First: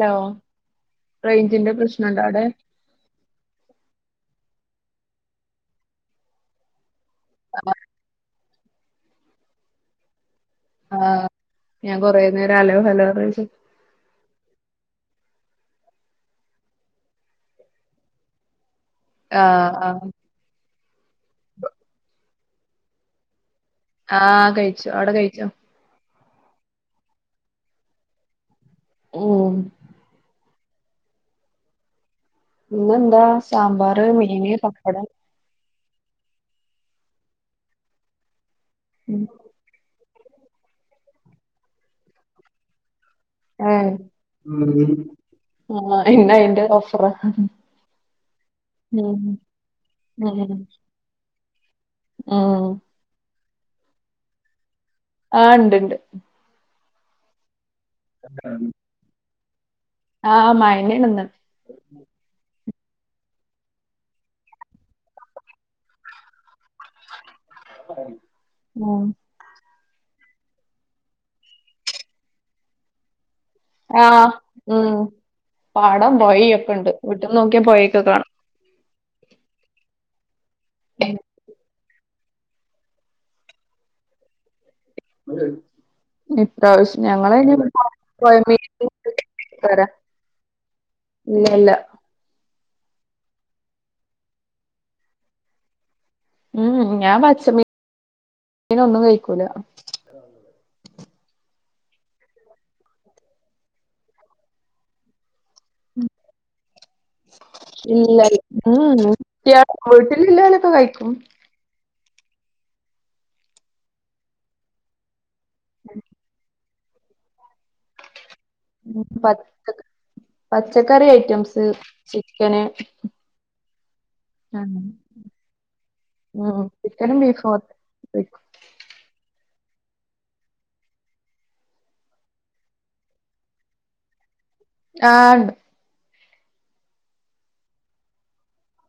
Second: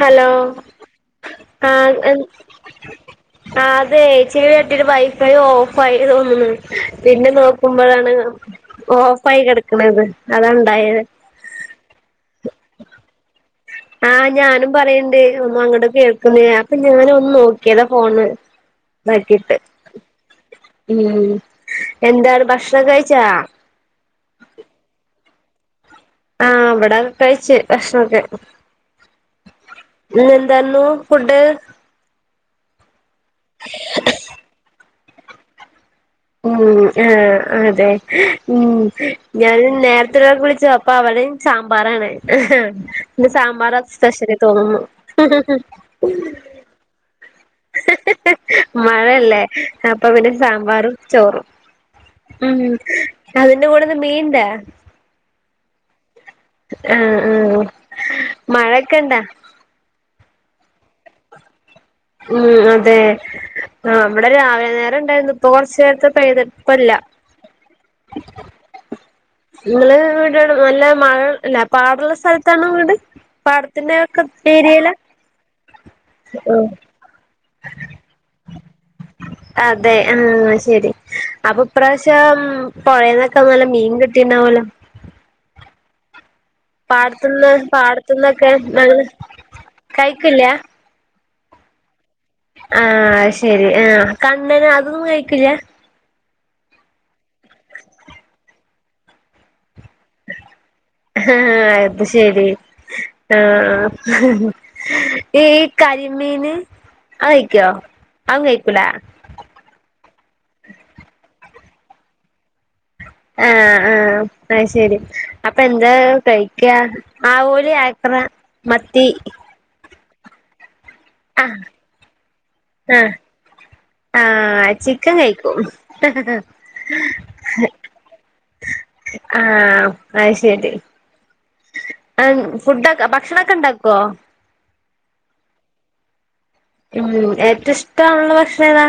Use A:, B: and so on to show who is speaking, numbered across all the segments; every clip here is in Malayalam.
A: ഹലോ
B: റേഞ്ചിന്റെ
A: ആഹ
B: പ്രശ്നണ്ടോ അവിടെ
A: ആ അതെ ചിയ കുറ്റരു വൈഫൈ ഓഫ് ആയി തോന്നുന്നു പിന്നെ നോക്കുമ്പോഴാണ് ഓ ഓഫയി കിടക്കണത്
B: ആഹ ഞാൻ കൊറേ നേരം ആലോ ഫലോന്ന് ചോതിച്ചു
A: ഒ അങ്ങോട്ട കേൾക്കുന്ന അപ്പൊ ഞാന ഒന്ന് നോക്കിയതാ ഫോണ് ബാക്കിട്ട്
B: ആഹ് ആഹ്
A: ഉം എന്താണ് ഭക്ഷണം കഴിച്ചാ
B: ചോ
A: ആഹ അവിട കഴിച്ച ഭക്ഷണം ഒക്കെ
B: ഉ
A: എതന്നു ഫുഡ്
B: ഇന്നെന്താ സാമ്പാർ മീന് പപ്പടം
A: ഉം ആഹ അതെ ഉ
B: ഉം
A: ഞാൻ നേര ഉത്രക്കെ വിളിച്ചു അപ്പൊ അവിടെ സാമ്പാറാണ്. പിന്റെ സാമ്പാർ
B: ഏഹ്
A: സ്പെഷ്യലി തോന്നുന്നു.
B: ആഹ് ഇന്ന് അയിന്റെ ഓഫറാ ഉം
A: മഴല്ലേ അപ്പൊ പിന്നെ
B: ഉം
A: സാമ്പാറും ചോറും. ഉം അതിന്റെ കൂടെന്ന് മീന്താ
B: ആഹ ഉണ്ട്ണ്ട്
A: ആ ഉം മഴൊക്കെ എന്താ
B: ആഹ മഴണന്ന
A: ഉം അ തെ ആ നമ്മടെ രാവിലെ നേരം ഉണ്ടായിരുന്നു ഇപ്പൊ കൊറച്ചു നേരത്തെ പഴ്തടുപ്പല്ല.
B: ഉം
A: നിങ്ങള് വീടെ നല്ല മഴ ഇല്ല പാടുള്ള സ്ഥലത്താണോ വീട് പാടത്തിന്റെ
B: ആഹ്
A: കൃത് രിയയില്
B: ഉം പാടം പോയി ഒക്കെ ഉണ്ട് വീട്ടന്ന് നോക്കിയ പോയക്കെ കാണാം.
A: അതെ ആ ശരി അഭപ്രാവ [unintelligible] പുഴേന്നൊക്കെ നല്ല മീൻ കിട്ടിണ്ടാവല്ലോ
B: [inaudible] ഇപ്രാവശ്യം
A: പാടത്തുന്ന്
B: ഞങ്ങളയിന്
A: പാടത്തുന്നൊക്കെ നല്ല
B: പൊഴമീൻ
A: കഴിക്കില്ല
B: ഇല്ലല്ല
A: ആഹ ശെരി ആഹ കണ്ണന അതൊന്നും കഴിക്കില്ല
B: ഉം ഞാൻ പച്ചമീന ഒന്നും കഴിക്കൂല
A: ആഹ ആ അത് ശരി ആഹ ഈ കരിമീന് ആ കഴിക്കോ
B: ഇല്ല
A: അതും കഴിക്കൂലാ
B: [unintelligible] ല്ലോലക്കെ കഴിക്കും
A: ആഹ ആഹ അ ശരി അപ്പൊ എന്താ കഴിക്ക ആവോ [unintelligible] ത്ര മത്തി
B: പച്ച പച്ചക്കറി
A: ആഹ്
B: ഐറ്റംസ്, ചിക്കന്
A: ആഹ്
B: അ
A: ആഹ് ചിക്കൻ കഴിക്കും
B: ഓ ചിക്കനും, ബീഫും കഴിക്കും [unintelligible]
A: ആഹ അയ് ശരി ഫുഡൊക്കെ ഭക്ഷണൊക്കെ ഇണ്ടാക്കുവോ
B: ആഹണ്ട്
A: ഉം ഏറ്റവും ഇഷ്ടമാണുള്ള ഭക്ഷണം ഏതാ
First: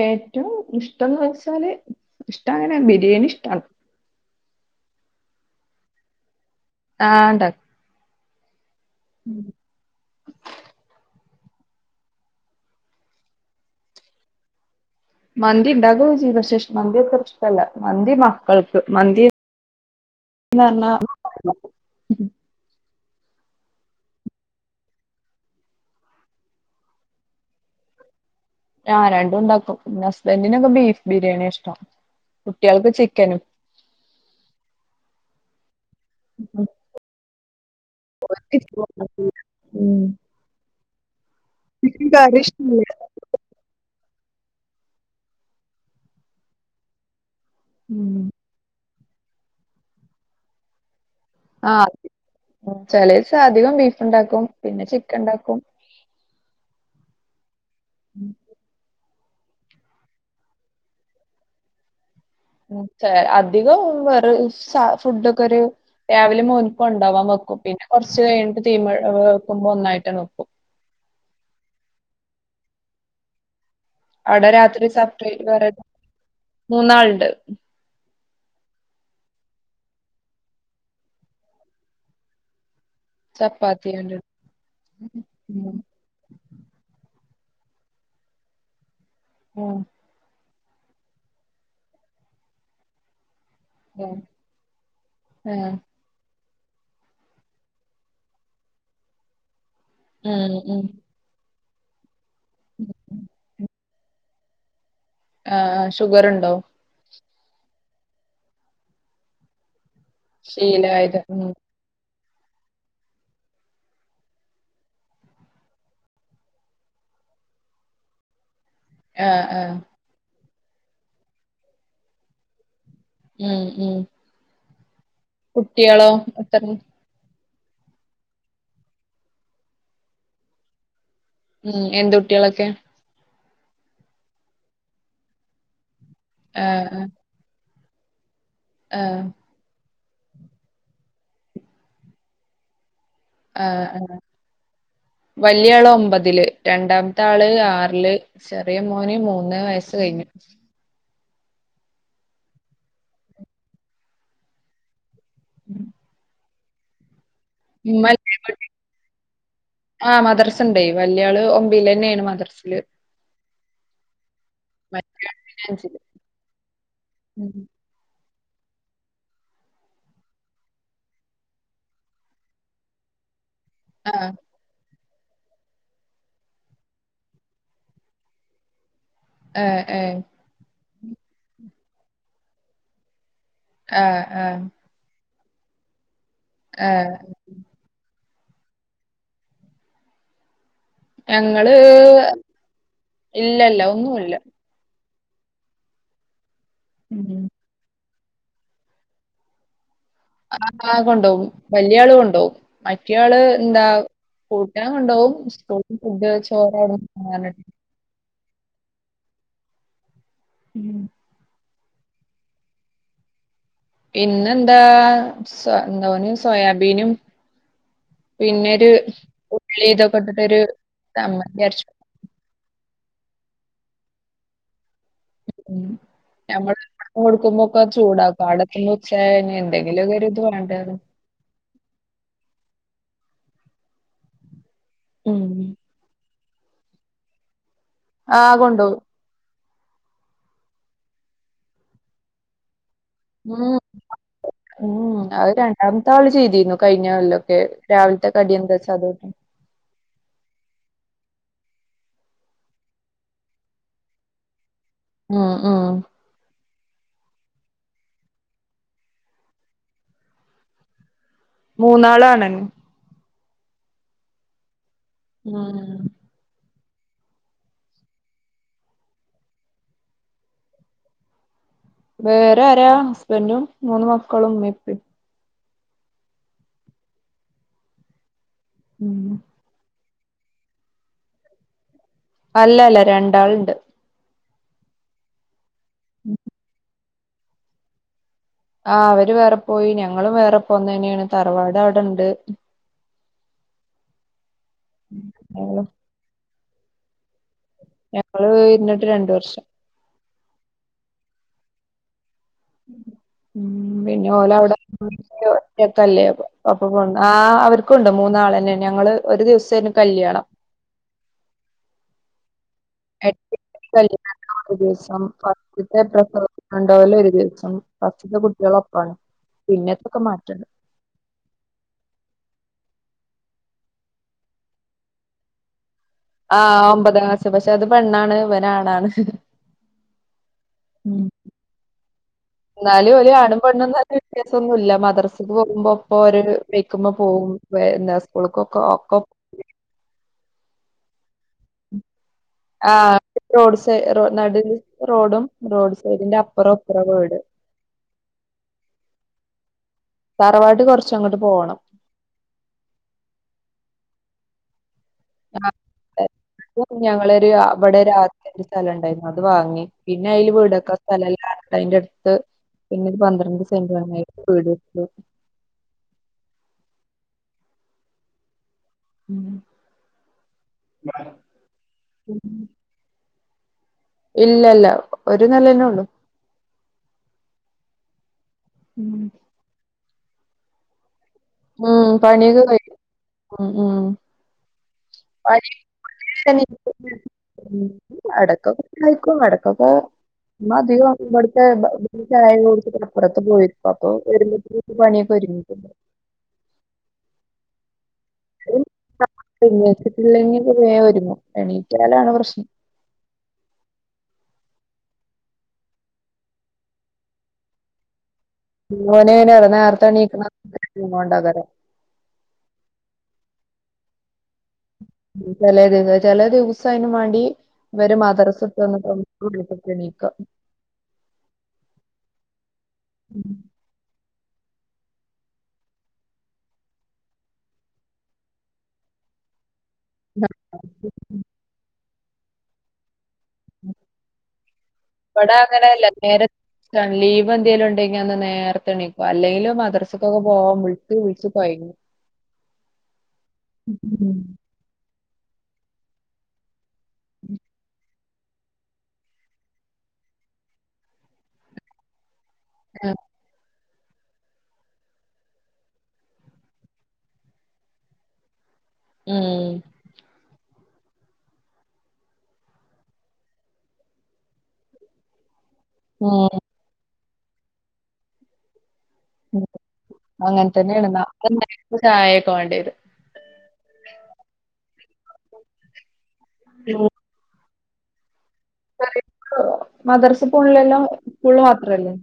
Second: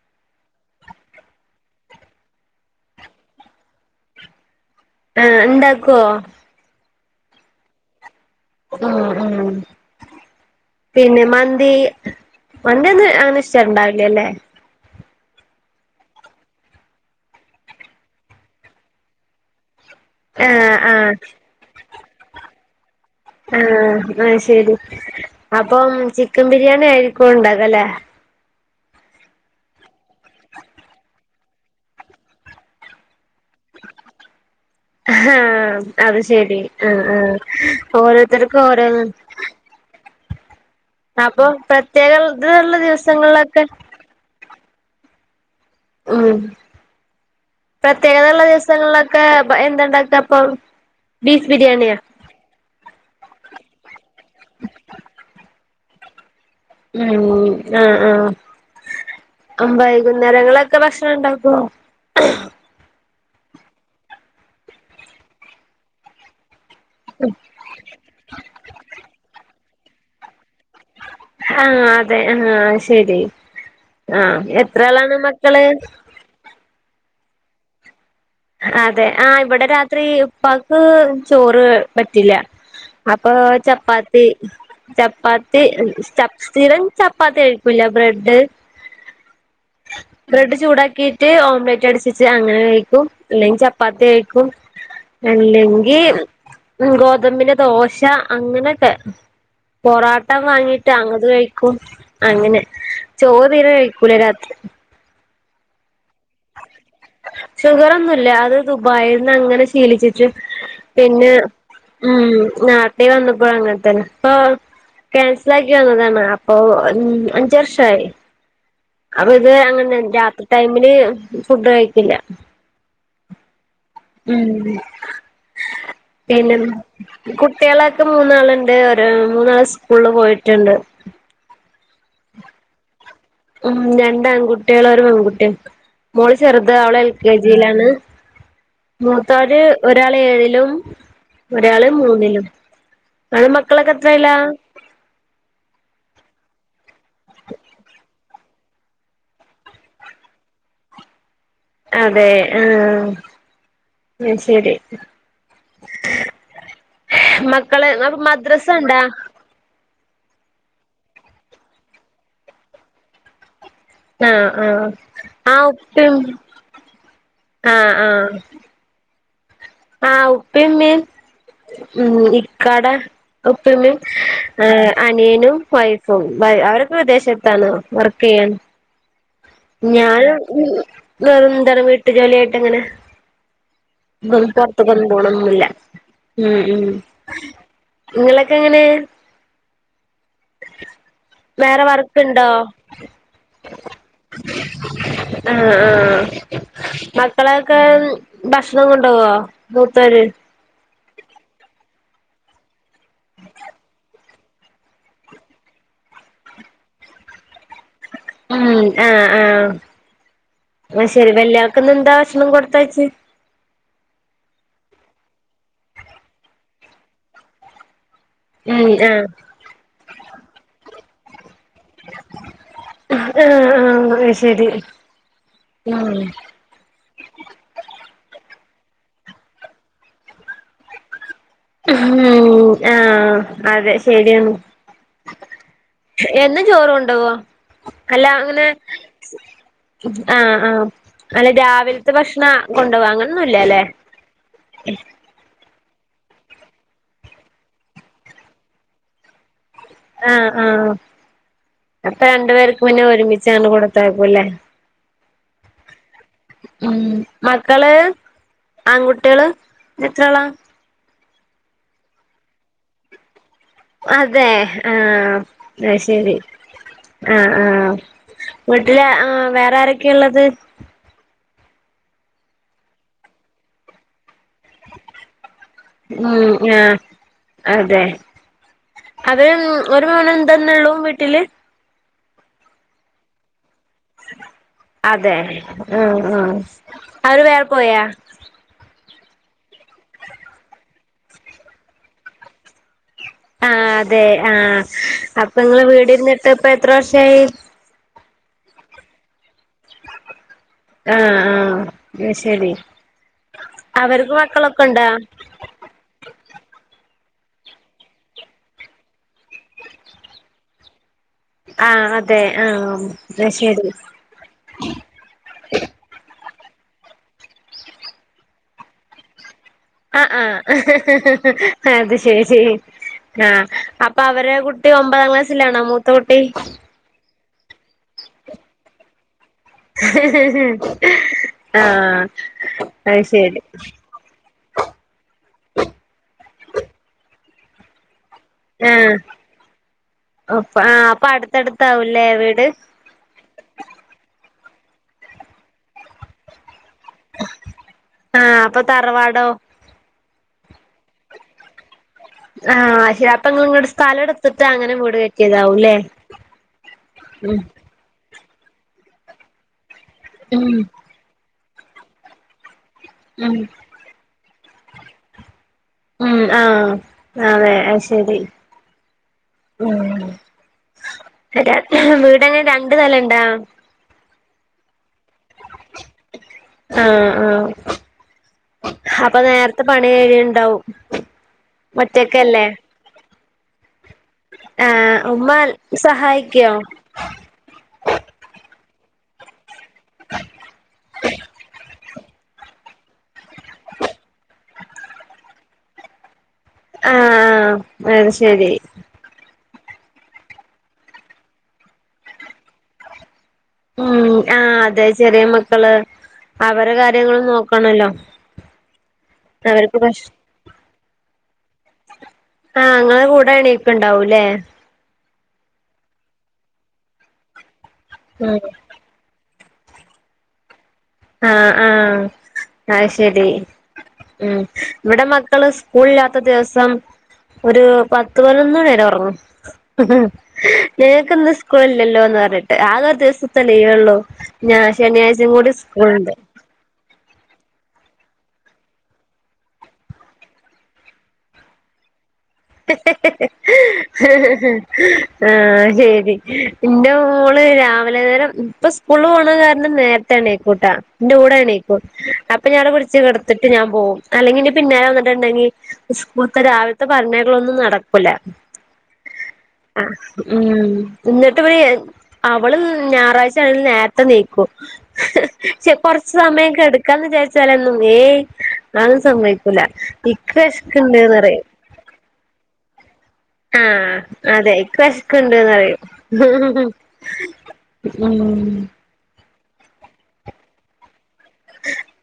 B: ഏറ്റവും ഇഷ്ടംന്ന് വച്ചാല് ഇഷ്ട അങ്ങനെ ബിരിയാണി ഇഷ്ടാണ്
A: ആഹ ഇണ്ടാക്കുവോ
B: ആഹ്ണ്ടാ
A: ഉ ഉ പിന്നെ മ മന്തി മന്തി ഒന്ന് അങ്ങനെ ഇഷ്ട്ടണ്ടാവില്ലല്ലേ
B: മന്തി ഉണ്ടാക്കൊക്കെ ചെയ്യും മന്തി അത്ര ഇഷ്ടല്ല മന്തി മക്കൾക്ക് മന്തി
A: ആഹ്
B: ന്നർഞ്ഞ
A: ആഹ്
B: [inaudible]
A: ആഹ ആ ശെരി അപ്പം ചിക്കൻ ബിരിയാണി ആയിരിക്കും ണ്ടാക്കല്ലേ
B: ഞൻ രണ്ടും ഉണ്ടാക്കും ന്റെ ഹസ്ബൻഡിനൊക്കെ ബീഫ് ബിരിയാണി ഇഷ്ടം കുട്ട്യേൾക്ക് ചിക്കനും [unintelligible]
A: ആഹ അത് ശരി ആ ആഹ ഓരോരുത്തർക്കും ഓരോ
B: ഉം
A: അപ്പൊ
B: ചിക്കൻ
A: പ്രത്യേക
B: കറി
A: ഇതള്ള
B: ഇഷ്ടല്ല.
A: ദിവസങ്ങളിലൊക്കെ ഉം
B: ഉം
A: പ്രത്യേകതയുള്ള ദിവസങ്ങളിലൊക്കെ ക്കെ എന്തണ്ടാക്ക അപ്പൊ ബീഫ് ബിരിയാണിയാ
B: ചിലയിസം അധികം ബീഫ് ഉണ്ടാക്കും പിന്നെ ചിക്കൻ ഉണ്ടാക്കും
A: ഉം ആഹ ആഹ അ വൈകുന്നേരങ്ങളൊക്കെ ഭക്ഷണം ഇണ്ടാക്കോ
B: ഉം ച അധികം വെറെ സ ഫുഡൊക്കൊരു രാവിലെ മോൻ കൊണ്ടാവാൻ വെക്കും പിന്നെ കൊറച്ച് കഴിഞ്ഞിട്ട് തീമെ വെക്കുമ്പോ ഒന്നായിട്ടങ്ങ് വെക്കും
A: ആഹ് അതെ ആഹ് ശരി ആഹ്
B: അവിടെ രാത്രി
A: എത്രയാളാണ്
B: സെപ്പറേറ്റ്
A: മക്കള്
B: വേറെ മൂന്നാളുണ്ട്
A: അതെ ആഹ് ഇവിടെ രാത്രി ഉപ്പാക്ക് ചോറ് പറ്റില്ല അപ്പൊ
B: ചപ്പാത്തിയാണ്ട്
A: ചപ്പാത്തി ചപ്പാത്തി
B: ഉം
A: ചപ് സ്ഥിരം ചപ് പ്പാത്തി കഴിക്കൂല ബ്രെഡ്
B: ഉം
A: ബ്രെഡ് ചൂടാക്കിയിട്ട് ഓംലെറ്റ് അടിച്ചിട്ട് അങ്ങനെ കഴിക്കും അല്ലെങ്കിൽ ചപ്പാത്തി
B: ഉം
A: കഴിക്കും
B: ആഹ്
A: അല്ലെങ്കി ഉം ഗോതമ്പിന്റെ ദോശ അങ്ങനെയൊക്കെ പൊറോട്ട
B: ഉം ഉം
A: വാങ്ങീട്ട് അത് കഴിക്കും അങ്ങനെ ചോറ് തീരെ കഴിക് ക്കൂല രാത്രി
B: ആഹ് ഷുഗറുണ്ടോ
A: ഷുഗറൊന്നുല്ല അത് ദുബായീന്നങ്ങനെ ശീലിച്ചിട്ട്
B: ശീലായത്
A: പിന്നെ
B: ഉം
A: ഉം നാട്ടീ വന്നപ്പോഴും അങ്ങനെതന്നെ ഇപ്പൊ ക്യാൻസലാക്കി വന്നതാണ് അപ്പൊ ഉം അഞ്ച് വർഷായി അപ്പൊ
B: ആഹ്
A: ഇത്
B: ആഹ്
A: അങ്ങനെ രാത്രി ടൈമിന് ഫുഡ് കഴിക്കില്ല
B: ഉം
A: ഉം
B: കുട്ടികളോ
A: പിന്നെ
B: എത്ര
A: കു ട്ടികളൊക്കെ മൂന്നാളുണ്ട് ഒരു മൂന്നാള് സ്കൂളിൽ പോയിട്ടുണ്ട്
B: ഉം എന്ത് കുട്ടികളൊക്കെ
A: ഉം രണ്ട് ആൺകുട്ടികളും ഒരു പെൺകുട്ടിയും മോള് ചെറുത് അവള്
B: ആഹ്
A: എൽ കെ ജിയിലാണ്
B: ആഹ്
A: മൂത്തവര് ഒരാൾ ഏഴിലും ഒരാള് മൂന്നിലും ഇങ്ങളെ മക്കളൊക്കെത്രെയിലാ
B: വലിയ ആള് ഒമ്പതില് രണ്ടാമത്താള് ആറില് ചെറിയ മോന് മൂന്ന് വയസ്സ് കഴിഞ്ഞു
A: അതെ ആഹ് അത് ശരി
B: [inaudible]
A: മക്കള്
B: ഉമ്മ
A: അപ്പൊ മദ്രസണ്ടാ
B: ആഹ് മദ്രസുണ്ടേയ് വല്യാള് ഒമ്പതിലെന്നെയാണ് മദ്രസില്
A: ആഹ് ആഹ്
B: മറ്റേ ആള്
A: ആ
B: പിന്നെ അഞ്ചില്.
A: ഉപ്പയും ആഹ് ആഹ് ആഹ് ഉപ്പയുമ്മയും ഉം ഇക്കാടെ ഉപ്പയുമ്മയും
B: ആഹ്
A: ഏഹ് അനിയനും വൈഫും വൈ അവരൊക്കെ വിദേശത്താണ് വർക്ക് ചെയ്യാണ്
B: ഏഹ് ഏഹ്
A: ഞാൻ വേറെന്താണ് വീട്ടു ജോലിയായിട്ടങ്ങനെ
B: ആഹ്
A: ഇവിടുന്ന്
B: ആഹ്
A: പുറത്തേക്കൊന്നും പോണന്നൊന്നുമില്ല ഉം
B: ആഹ്
A: ഇങ്ങളൊക്കെങ്ങനെ
B: ഞങ്ങള് ഇല്ലല്ല ഒന്നുമില്ല
A: ആഹ് ആഹ് മക്കളൊക്കെ ഭക്ഷണം കൊണ്ടോവോ [unintelligible]
B: ആ കൊണ്ടുപോകും വല്യാള് കൊണ്ടുപോകും മറ്റയാള് എന്താ കൂട്ടാൻ കൊണ്ടോകും സ്കൂളിന്ന് ഫുഡ് ചോറവിടുന്ന്
A: ഉം ആഹ് ആഹ്
B: ഉം
A: അത് ശരി വല്യാ ക്കിന്നെന്താ ഭഷണം കൊടുത്തയച്ച്
B: ഇന്നെന്താ സോയാബീനും
A: ഉം
B: പിന്നൊരു
A: ആഹ്
B: ഉള്ളി ഇതൊക്കിട്ടിട്ടൊരു ചമ്മന്തി അരച്ചു
A: ആഹ ആഹ ശരി ഉം
B: മോടുക്ക മോക്ക ചോടാ [unintelligible] പാടത്തിന്ന് ഉത്സാഹന് എന്തെങ്കിലുംരി ഇത് വേണ്ട അത്
A: ഉ ആഹ അതെ ശരിയാണ്
B: ഉം
A: എന്ന ചോറും കൊണ്ടുവോ അല്ല
B: ആഹ്
A: അങ്ങനെ
B: കൊണ്ടോവും
A: ആഹ് ആഹ് അല്ല രാവിലത്തെ ഭക്ഷണം കൊണ്ട
B: ഉം
A: വാങ്ങണംന്നല്ലല്ലേ
B: അത്തെ ആള് ചെയ്തിരുന്നു കഴിഞ്ഞല്ല ഒക്കെ രാവിലത്തെക്കെ അടി എന്താ വെച്ച അതോട്ടെ
A: ആഹ ആഹ അപ്പൊ രണ്ടു പേർക്ക് പിന്നെ ഒരുമിച്ചാണ് കൊടുത്താക്കുംല്ലേ
B: ഉം ഉം
A: ഉം മക്കള് ആൺകുട്ടികള് ഇ എത്രയാളാ
B: മൂന്നാളാണ്
A: അതെ
B: ഉം
A: അത്ശരി ആ ആഹ് വീട്ടില് ആ വേറെ ആരൊക്കെയാ ഉള്ളത്
B: വേറെ ആരാ ഹസ്ബൻറും മൂന്ന് മക്കളും ഉമ്മീം ഇപ്പും
A: ഉം ആ അതെ
B: ഉം
A: അത് എന്തന്ന ഉള്ളൂ വീട്ടില്
B: അല്ല അല്ല രണ്ടാളുണ്ട്
A: അതെ ഉം ഉം അവര് വേറെ പോയാ
B: ആ അവര് വേറെ പോയി ഞങ്ങളും വേറെ പോന്നന്നെയാണ് തറവാട് അവിടെണ്ട്
A: ആ അതെ ആഹ് അപ്പൊ നിങ്ങള്
B: ഞങ്ങളും
A: വീട്രുന്നിട്ട് ഇപ്പ എത്ര വർഷമായി
B: ഞങ്ങള് ഇരുന്നിട്ട് രണ്ട് വർഷം
A: ആഹ് ആഹ് അത് ശരി
B: ഉം പിന്നെ
A: അവർക്ക്
B: ഓല് അവിടെ
A: മക്കളൊക്കെ ഉണ്ടോ
B: ഒറ്റക്കല്ലേ അപ്പ കൊ ആ അവർക്കുണ്ട് മൂന്നാള് തന്നെ ഞങ്ങള് ഒരു ദിവസേന് കല്യാണം
A: ആഹ് അതെ ആഹ് അത് ശരി
B: [unintelligible] ഫസ്റ്റ്ത്തെ പ്രസവം കൊണ്ടോവലും ഒരു ദിവസം ഫസ്റ്റ്ത്തെ കുട്ട്യാള് ഒപ്പാണ്
A: ആ ആ അത്ശരി ആഹ് അപ്പൊ അവരെ കുട്ടി ഒമ്പതാം ക്ലാസ്സിലാണോ മൂ
B: ആഹ് ഒമ്പതാം ക്ലാസ് പക്ഷെ അത് പെണ്ണാണ് ഇവനണാണ്
A: ആഹ്
B: എന്നാലും
A: അത്
B: ഓല് ആണും
A: ശരി
B: പണ്ണുംല്ല വ്യത്യാസം ഒന്നുല്ല മദർ സ് പോകുമ്പോ ഇപ്പൊര് വെക്കുമ്പോ പോകും സ്കൂളക്കൊക്കെ
A: ആഹ്
B: ഒക്കെ
A: അപ്പ ആ അപ്പൊ അടുത്ത്
B: ആഹ് റോഡ് സൈഡ് നടു റോഡും റോഡ് സൈഡിന്റെ അപ്പറോ
A: ആഹ് അപ്പൊ തറവാടോ
B: തറവാട്ട് കൊറച്ചങ്ങോട്ട് പോണം
A: ആഹ് അപ്പ നിങ്ങള് സ്ഥലം എടുത്തിട്ട് അങ്ങനെ കെട്ടിയതാവൂല്ലേ
B: ഞങ്ങളൊരു
A: ഉം
B: അവിടെ ഒരു സ്ഥലംണ്ടായിരുന്നു അത് വാങ്ങി പിന്നെ അതില്
A: ഉം
B: വീടക്ക സ്ഥലമല്ല അതിൻ്റെ അടുത്ത് പിന്നെ ഒരു
A: ഉം
B: പന്ത്രണ്ട് സെന്റ് വാങ്ങിയിട്ട് വീട്ട്ടുത്തു
A: ഉം ആഹ് അതെ ശരി
B: ഉം.
A: വീട്ങ്ങനെ
B: ഉം.
A: രണ്ടു നെലണ്ടാ
B: ഇല്ല ഇല്ല ഒരു നില തന്നെ ഉള്ളു
A: ആഹ് ആഹ്
B: ഉം.
A: അപ്പൊ നേരത്തെ പണി എഴുണ്ടാവും
B: ഉം പണിയൊക്കെ കഴിഞ്ഞു
A: ആഹ് ഉമ്മ സഹായിക്കോ
B: ഉം അടക്കം കഴക്കോ കിടക്കോക്ക ഉമ്മ അധികം ഇവിടന്ന് ചായ കുടിച്ച്അപ്പറത്ത് പോയിരിക്കും അപ്പൊ വരുമ്പോത്തിന് പണി കഴിയും ഉ [inaudible]
A: ആഹ് ആ അത്ശരി
B: എണീറ്റില്ലെങ്കിൽ വേ ഒരുങ്ങും എണീറ്റാലാണ് പ്രശ്നം
A: ഉം ആഹ് അതെ ചെറിയ മക്കള് അവരെ കാര്യങ്ങളും നോക്കണല്ലോ
B: ഓനെ ന
A: അവർക്ക്
B: നേരത്തെ
A: ഭക്ഷ
B: എണീക്കുന്നന്ന് [unintelligible]
A: ആഹ് ഇങ്ങെടെ കൂടെ എണീക്ക ണ്ടാവൂല്ലേ
B: ചെലെ ദിവസം ചിലെ ദിവസം അയ്ന് മ്മാണ്ടി ഇവര്
A: ഉം
B: മദ്രസത്ത്ട്ട് വന്നിട്ട് [unintelligible] വിളിച്ചിട്ട് എണീക്ക
A: ആഹ് ആഹ് ആഹ് ശരി
B: ഉം.
A: ഉം ഇവിടെ മക്കള് സ്കൂളില്ലാത്ത ദിവസം ഒരു പത്ത്പതിനൊന്നണിരെ ഒറങ്ങും ഉഹ് നിയക്ന്ന് സ്കൂൾല്ലല്ലോന്ന് പർഞ്ഞിട്ട് ആക ഒരു ദിവസം ത്തെ ലീവൊള്ളൂ ഞാ ശനിയാഴ്ചകൂടി സ്
B: തല്ല നേര ത്താ ലീവ് ന്തേലും ഉണ്ടെങ്കി അന്ന് നേര്ത്തെണീക്കും അല്ലെങ്കിലു മദ്രസ്ക്കൊക്കെ പോവാ വിൾച്ച് വിൾച്ച് കൊയ്ങ്ങും
A: ഹ്ഹ്ഹ്... ഹാ ആ ശരി ന്റെ മോള് രാവിലെനേരം ഇപ്പ സ്കൂള് പോണ കാരണം നേര്ത്തെ നീക്കൂട്ടാ ന്റെ കൂടെനീക്കൂ അപ്പ ഞാടെ പുടിച്ച്കെടത്തിട്ട് ഞാൻ പോവും അല്ലെങ്കി ന്റെ പിന്നാലെ വന്നിട്ട്ണ്ടെങ്കിൽ സ്കൂൾത്തെ രാവിൽത്തെ പറഞ്ഞ ക്കള് ഒന്നു നടക്കുല
B: ഉം
A: എന്നിട്ട് വയെ അവള് ഞാറാഴ്ച്ചയോണ്ട് നേർത്തെ നീക്കു ച്ചെ
B: ഉം
A: കൊറച്ച്സമയം കെട്ക്കാന്ന്‌ജാരിച്ചാലന്നും ഏയ് അതും
B: ഉം.
A: സമ്മയ്ക്കൂല ഇക്ക് വെശ്ക്ക്ണ്ട്ന്ന്നറയും
B: പോണ്ടിത്
A: ആ അതെ ഇക്ക് വെശ്ക്ക്ണ്ട്ന്നറിം [inaudible]
B: മദർസ് പോണ്ലെല്ലോ സ്കൂള്മാത്രല്ലേ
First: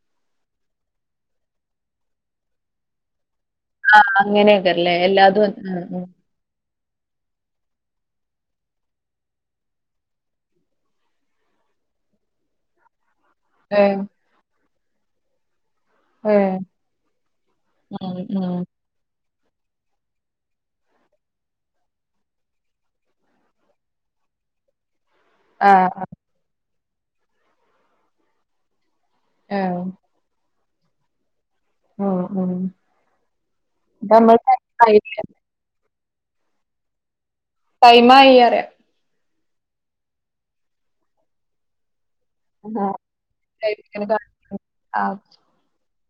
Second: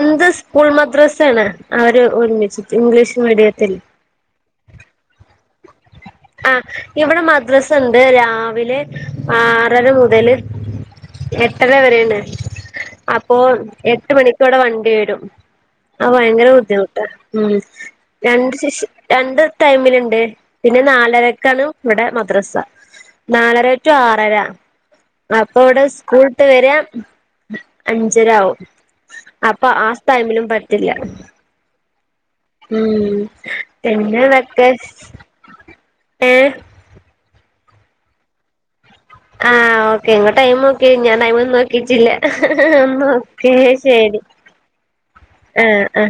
A: എന്ത് സ്കൂൾ മദ്രസ്സേണ് അവര് ഒരുമിച്ചിട്ട് ഇംഗ്ലീഷ് മീഡിയ
B: ആ അങ്ങനെയൊക്കെല്ലേ എല്ലാതും മ് മ്
A: ഇവ്ടെ മദ്രസണ്ട് രാവിലെ ആറര മുതല് എട്ടര വരേണ് അപ്പൊ
B: ഏഹ്
A: എട്ട്മണിക്ക് വ്ടെ വണ്ടിവരും ആ ഭയങ്കര
B: ഏഹ്
A: ബുദ്ധിമുട്ട ഉം
B: ഉം ഉം
A: രണ്ട് ശിഷ് രണ്ട് ടൈമില്ണ്ട് പിന്നെ നാ ലരക്കാണ് ഇവടെ മദ്രസ നാലര റ്റു ആറര അപ്പ ഇവ്ടെ
B: ആഹ്
A: സ്കൂളൾട്ടവെര അഞ്ചരാവും അപ്പൊ
B: ഏഹ്
A: ആ ടൈമിനുംപറ്റില്ല ഉം
B: ഇപ്പ നമ്മള് ടൈം
A: പിന്നെന്തെക്കെ ഏ
B: ടൈമായീ അറി
A: ആ ഓക്കെ ഇങ്ങ ടൈംമോക്കി ഞാൻ ടൈംഒന്നും നോക്കിയിട്ടില്ല
B: ആഹ്
A: ന്ന ഓക്കേ ശരി
B: ആഹ്
A: ആ ആ